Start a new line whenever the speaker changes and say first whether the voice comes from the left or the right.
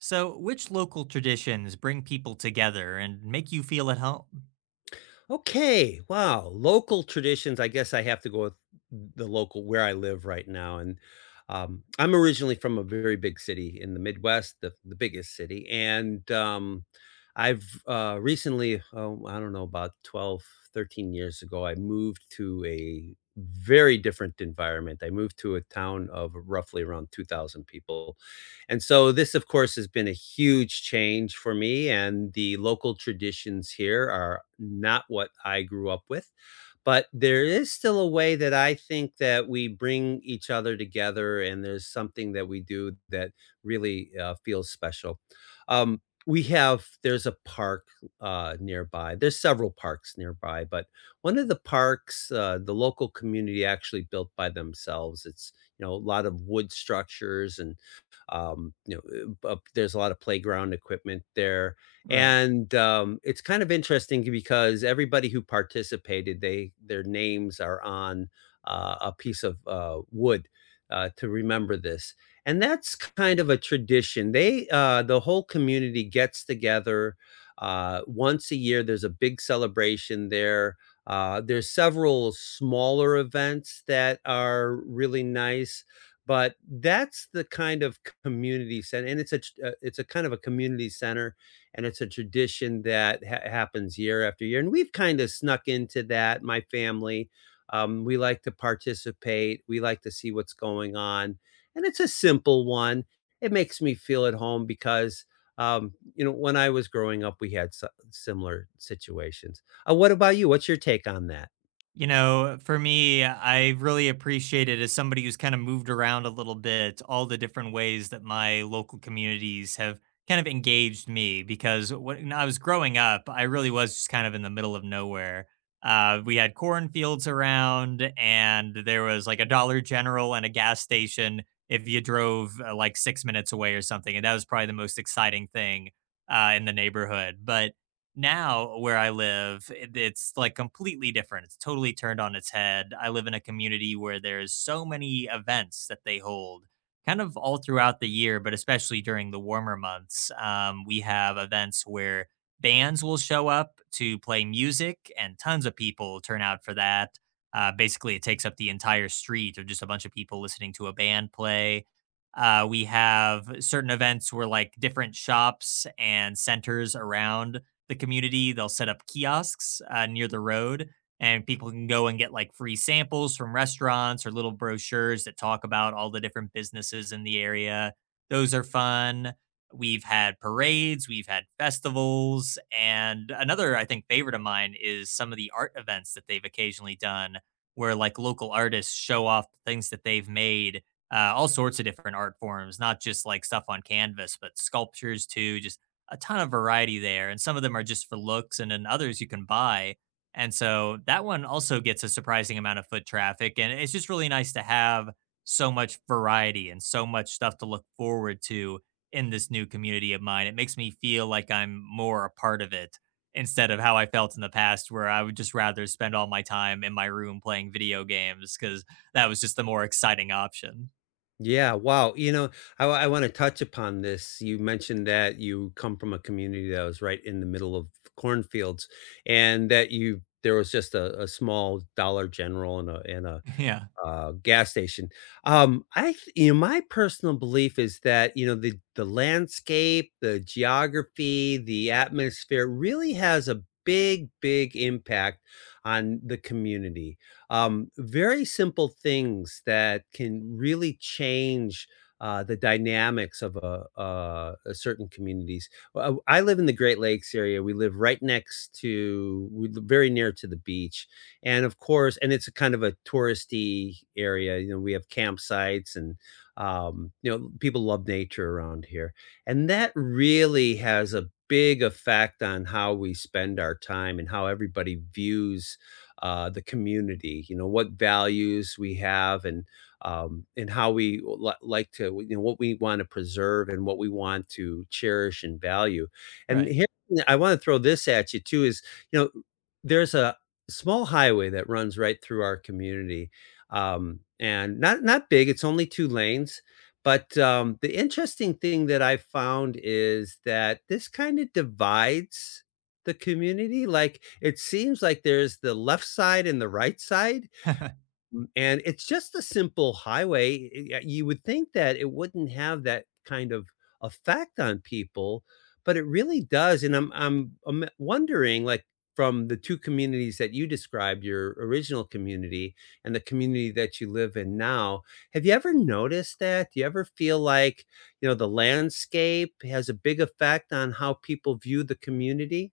right: So, which local traditions bring people together and make you feel at home?
left: Okay. Wow. Local traditions. I guess I have to go with the local where I live right now. And I'm originally from a very big city in the Midwest, the biggest city. And I've recently, oh, I don't know, about 12, 13 years ago, I moved to a very different environment. I moved to a town of roughly around 2,000 people, and so this, of course, has been a huge change for me, and the local traditions here are not what I grew up with. But there is still a way that I think that we bring each other together, and there's something that we do that really feels special. Um, we have there's a park nearby. There's several parks nearby, but one of the parks, the local community actually built by themselves. It's, you know, a lot of wood structures and, um, you there's a lot of playground equipment there,
right: Right.
left: and it's kind of interesting because everybody who participated, they their names are on a piece of wood to remember this, and that's kind of a tradition. They, the whole community gets together once a year. There's a big celebration there. There's several smaller events that are really nice, but that's the kind of community center, and it's a kind of a community center, and it's a tradition that happens year after year, and we've kind of snuck into that, my family. We like to participate, we like to see what's going on, and it's a simple one. It makes me feel at home because, when I was growing up we had similar situations. What about you? What's your take on that?
right: You know, for me, I really appreciated as somebody who's kind of moved around a little bit, all the different ways that my local communities have kind of engaged me because when I was growing up, I really was just kind of in the middle of nowhere. We had cornfields around, and there was like a Dollar General and a gas station if you drove like 6 minutes away or something. And that was probably the most exciting thing in the neighborhood. But now, where I live, it's, like, completely different. It's totally turned on its head. I live in a community where there's so many events that they hold kind of all throughout the year, but especially during the warmer months. We have events where bands will show up to play music, and tons of people turn out for that. Basically, it takes up the entire street of just a bunch of people listening to a band play. We have certain events where, like, different shops and centers around the community. They'll set up kiosks near the road, and people can go and get like free samples from restaurants or little brochures that talk about all the different businesses in the area. Those are fun. We've had parades, we've had festivals, and another, I think, favorite of mine is some of the art events that they've occasionally done where like local artists show off the things that they've made, all sorts of different art forms, not just like stuff on canvas, but sculptures too, just a ton of variety there, and some of them are just for looks, and then others you can buy. And so that one also gets a surprising amount of foot traffic, and it's just really nice to have so much variety and so much stuff to look forward to in this new community of mine. It makes me feel like I'm more a part of it instead of how I felt in the past, where I would just rather spend all my time in my room playing video games because that was just the more exciting option.
left: Yeah, wow. You know, I want to touch upon this. You mentioned that you come from a community that was right in the middle of cornfields, and that you there was just a small Dollar General and a
right: Yeah,
left: gas station. I th you know, my personal belief is that, you know, the landscape, the geography, the atmosphere really has a big, big impact on the community. Very simple things that can really change the dynamics of a certain communities. I live in the Great Lakes area. We live right next to, we live very near to the beach, and of course, and it's a kind of a touristy area. You know, we have campsites and, people love nature around here, and that really has a big effect on how we spend our time and how everybody views, the community, you know, what values we have, and how we li like to, you know, what we wanna preserve and what we want to cherish and value. And
right: right.
left: here I wanna throw this at you too is, you know, there's a small highway that runs right through our community, and not big, it's only 2 lanes, but, the interesting thing that I found is that this kinda divides the community. Like, it seems like there's the left side and the right side. Mm, and it's just a simple highway. You would think that it wouldn't have that kind of effect on people, but it really does. And I'm wondering, like, from the 2 communities that you described, your original community and the community that you live in now, have you ever noticed that? Do you ever feel like, you know, the landscape has a big effect on how people view the community?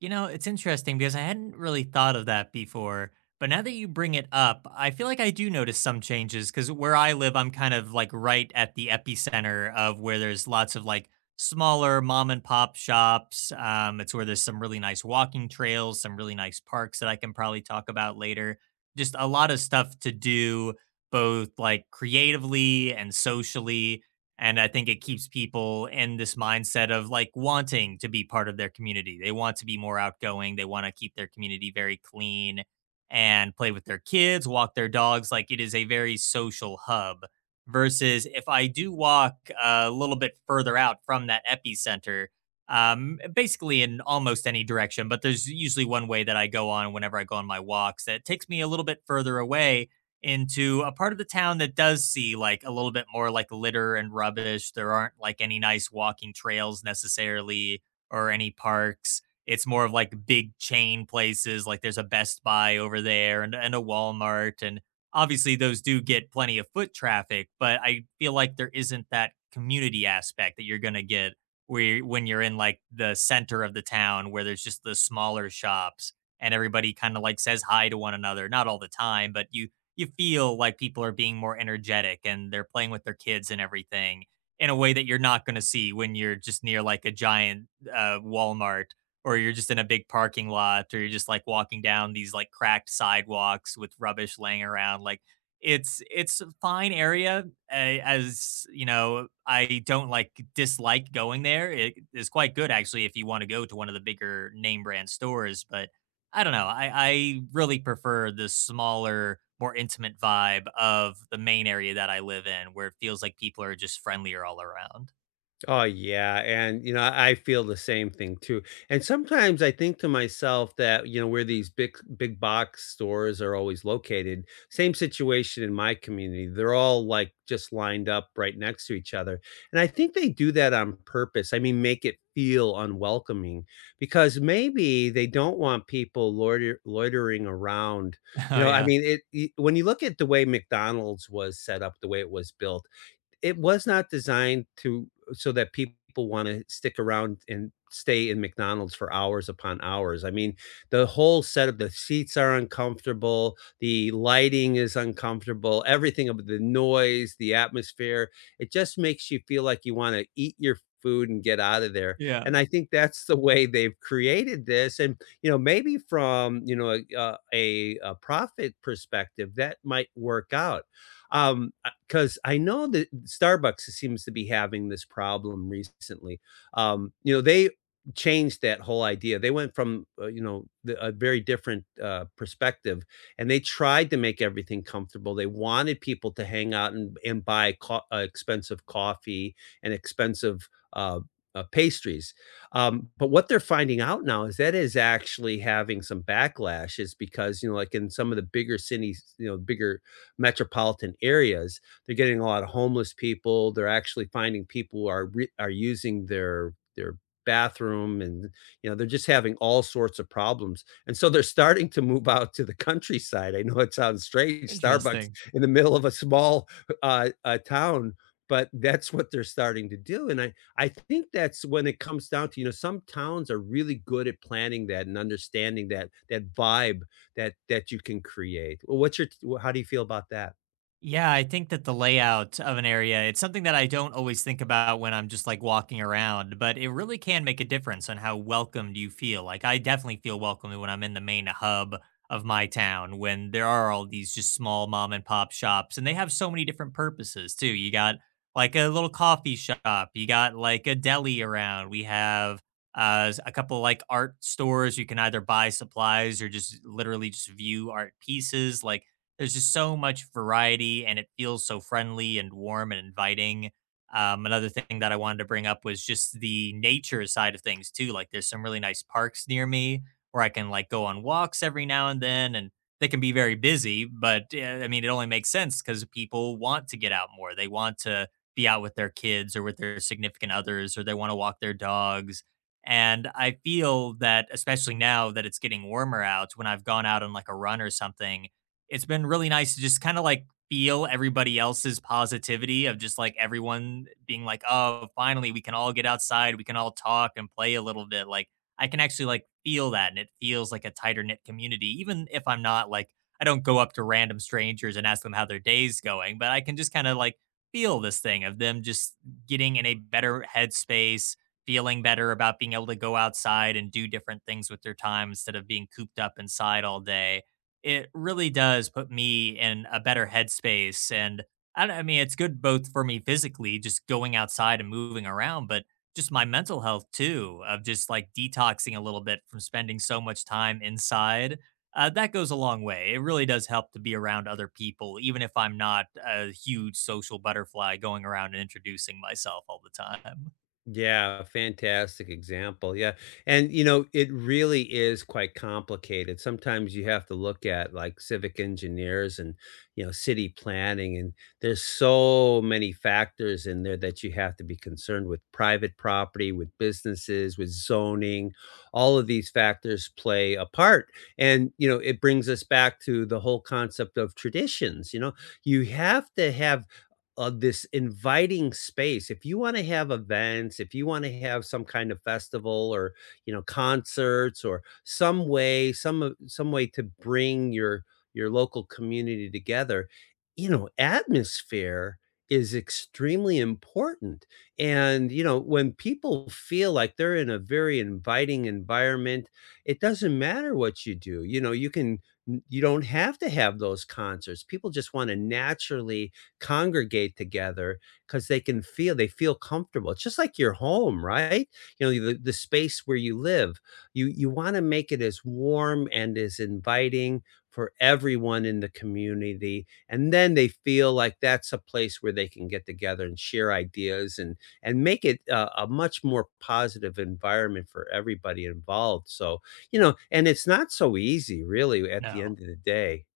right: You know, it's interesting because I hadn't really thought of that before. But now that you bring it up, I feel like I do notice some changes because where I live, I'm kind of like right at the epicenter of where there's lots of like smaller mom and pop shops. It's where there's some really nice walking trails, some really nice parks that I can probably talk about later. Just a lot of stuff to do, both like creatively and socially, and I think it keeps people in this mindset of like wanting to be part of their community. They want to be more outgoing. They want to keep their community very clean and play with their kids, walk their dogs. Like it is a very social hub. Versus if I do walk a little bit further out from that epicenter, basically in almost any direction, but there's usually one way that I go on whenever I go on my walks that takes me a little bit further away into a part of the town that does see like a little bit more like litter and rubbish. There aren't like any nice walking trails necessarily or any parks. It's more of like big chain places. Like there's a Best Buy over there and a Walmart. And obviously, those do get plenty of foot traffic, but I feel like there isn't that community aspect that you're going to get where when you're in like the center of the town where there's just the smaller shops and everybody kind of like says hi to one another, not all the time, but you feel like people are being more energetic and they're playing with their kids and everything in a way that you're not going to see when you're just near like a giant Walmart, or you're just in a big parking lot, or you're just like walking down these like cracked sidewalks with rubbish laying around. Like it's a fine area. As you know, I don't like dislike going there. It is quite good actually if you want to go to one of the bigger name brand stores, but I don't know. I really prefer the smaller, more intimate vibe of the main area that I live in, where it feels like people are just friendlier all around.
left: Oh, yeah, and, you know, I feel the same thing too, and sometimes I think to myself that, you know, where these big box stores are always located, same situation in my community, they're all, like, just lined up right next to each other, and I think they do that on purpose. I mean, make it feel unwelcoming, because maybe they don't want people loitering around. You
right: Oh
left: know, I
right: yeah.
left: mean, it I when you look at the way McDonald's was set up, the way it was built, it was not designed to, so that people wanna stick around and stay in McDonald's for hours upon hours. I mean, the whole set of the seats are uncomfortable, the lighting is uncomfortable, everything about the noise, the atmosphere, it just makes you feel like you wanna eat your food and get out of there,
right: Yeah.
left: and I think that's the way they've created this. And, you know, maybe from, you know, a, a profit perspective, that might work out. Um, because I know that Starbucks seems to be having this problem recently. You know, they changed that whole idea. They went from, you know, a very different perspective, and they tried to make everything comfortable. They wanted people to hang out and buy expensive coffee and expensive pastries. But what they're finding out now is that is actually having some backlash, is because, you know, like in some of the bigger cities, you know, bigger metropolitan areas, they're getting a lot of homeless people. They're actually finding people who are using their, bathroom, and you know, they're just having all sorts of problems. And so they're starting to move out to the countryside. I know it sounds strange, Starbucks
right: Interesting.
left: in the middle of a small town, but that's what they're starting to do. And I think that's, when it comes down to, you know, some towns are really good at planning that and understanding that that vibe that you can create. Well, what's your, how do you feel about that?
right: Yeah, I think that the layout of an area, it's something that I don't always think about when I'm just like walking around, but it really can make a difference on how welcomed you feel. Like I definitely feel welcomed when I'm in the main hub of my town when there are all these just small mom and pop shops and they have so many different purposes too. You got like a little coffee shop, you got like a deli around. We have a couple like art stores you can either buy supplies or just literally just view art pieces. Like there's just so much variety, and it feels so friendly and warm and inviting. Another thing that I wanted to bring up was just the nature side of things too. Like, there's some really nice parks near me where I can like go on walks every now and then, and they can be very busy, but I mean, it only makes sense because people want to get out more. They want to be out with their kids or with their significant others, or they want to walk their dogs. And I feel that, especially now that it's getting warmer out, when I've gone out on like a run or something, it's been really nice to just kind of like feel everybody else's positivity of just like everyone being like, oh, finally we can all get outside, we can all talk and play a little bit. Like I can actually like feel that, and it feels like a tighter knit community, even if I'm not like, I don't go up to random strangers and ask them how their day's going, but I can just kind of like feel this thing of them just getting in a better headspace, feeling better about being able to go outside and do different things with their time instead of being cooped up inside all day. It really does put me in a better headspace. And I, don't- I mean, it's good both for me physically, just going outside and moving around, but just my mental health too, of just like detoxing a little bit from spending so much time inside. That goes a long way. It really does help to be around other people, even if I'm not a huge social butterfly going around and introducing myself all the time.
left: Yeah, fantastic example, yeah, and, you know, it really is quite complicated. Sometimes you have to look at, like, civic engineers and, you know, city planning, and there's so many factors in there that you have to be concerned with, private property, with businesses, with zoning. All of these factors play a part, and, you know, it brings us back to the whole concept of traditions, you know? You have to have this inviting space. If you want to have events, if you want to have some kind of festival or, you know, concerts, or some way, some way to bring your local community together, you know, atmosphere is extremely important. And you know, when people feel like they're in a very inviting environment, it doesn't matter what you do. You know, you can you don't have to have those concerts. People just want to naturally congregate together because they can feel they feel comfortable. It's just like your home, right? You know, the space where you live. You want to make it as warm and as inviting for everyone in the community. And then they feel like that's a place where they can get together and share ideas and make it a much more positive environment for everybody involved. So, you know, and it's not so easy, really, at the
right: No.
left: end of the day.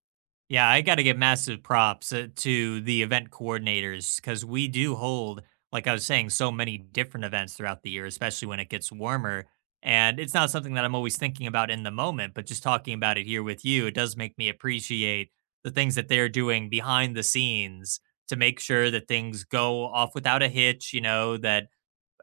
right: Yeah, I got to give massive props to the event coordinators because we do hold, like I was saying, so many different events throughout the year, especially when it gets warmer. And it's not something that I'm always thinking about in the moment, but just talking about it here with you, it does make me appreciate the things that they're doing behind the scenes to make sure that things go off without a hitch, you know, that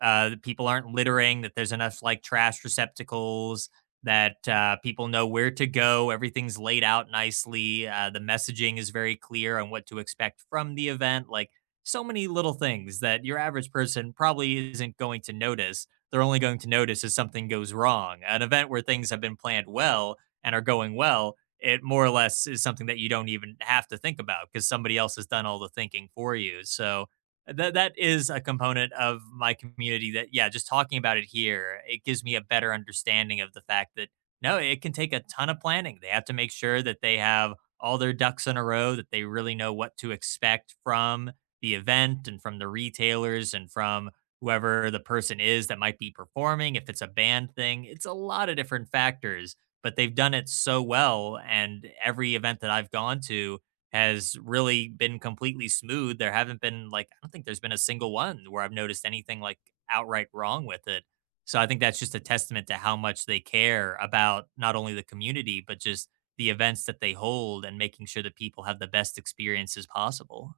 right: people aren't littering, that there's enough like trash receptacles, that people know where to go. Everything's laid out nicely. The messaging is very clear on what to expect from the event. Like so many little things that your average person probably isn't going to notice. They're only going to notice if something goes wrong. An event where things have been planned well and are going well, it more or less is something that you don't even have to think about because somebody else has done all the thinking for you. So that is a component of my community that, yeah, just talking about it here, it gives me a better understanding of the fact that no, it can take a ton of planning. They have to make sure that they have all their ducks in a row, that they really know what to expect from the event and from the retailers and from whoever the person is that might be performing. If it's a band thing, it's a lot of different factors, but they've done it so well. And every event that I've gone to has really been completely smooth. There haven't been like, I don't think there's been a single one where I've noticed anything like outright wrong with it. So I think that's just a testament to how much they care about not only the community but just the events that they hold and making sure that people have the best experiences possible.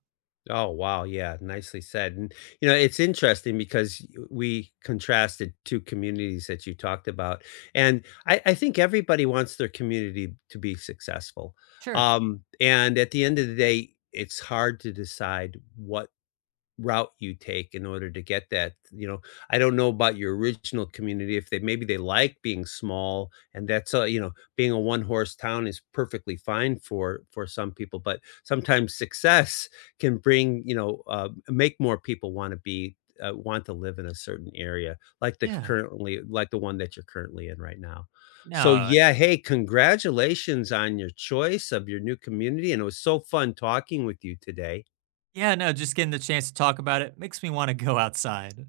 left: Oh, wow, yeah, nicely said, and, you know, it's interesting because we contrasted 2 communities that you talked about, and I think everybody wants their community to be successful,
right: Sure.
left: and at the end of the day, it's hard to decide what route you take in order to get that, you know? I don't know about your original community, if they, maybe they like being small, and that's a, you know, being a one-horse town is perfectly fine for some people. But sometimes success can bring, you know, make more people wanna be want to live in a certain area, like the
right: Yeah.
left: currently, like the one that you're currently in right now. So,
right: No.
left: yeah, hey, congratulations on your choice of your new community, and it was so fun talking with you today.
right: Yeah, no, just getting the chance to talk about it makes me want to go outside.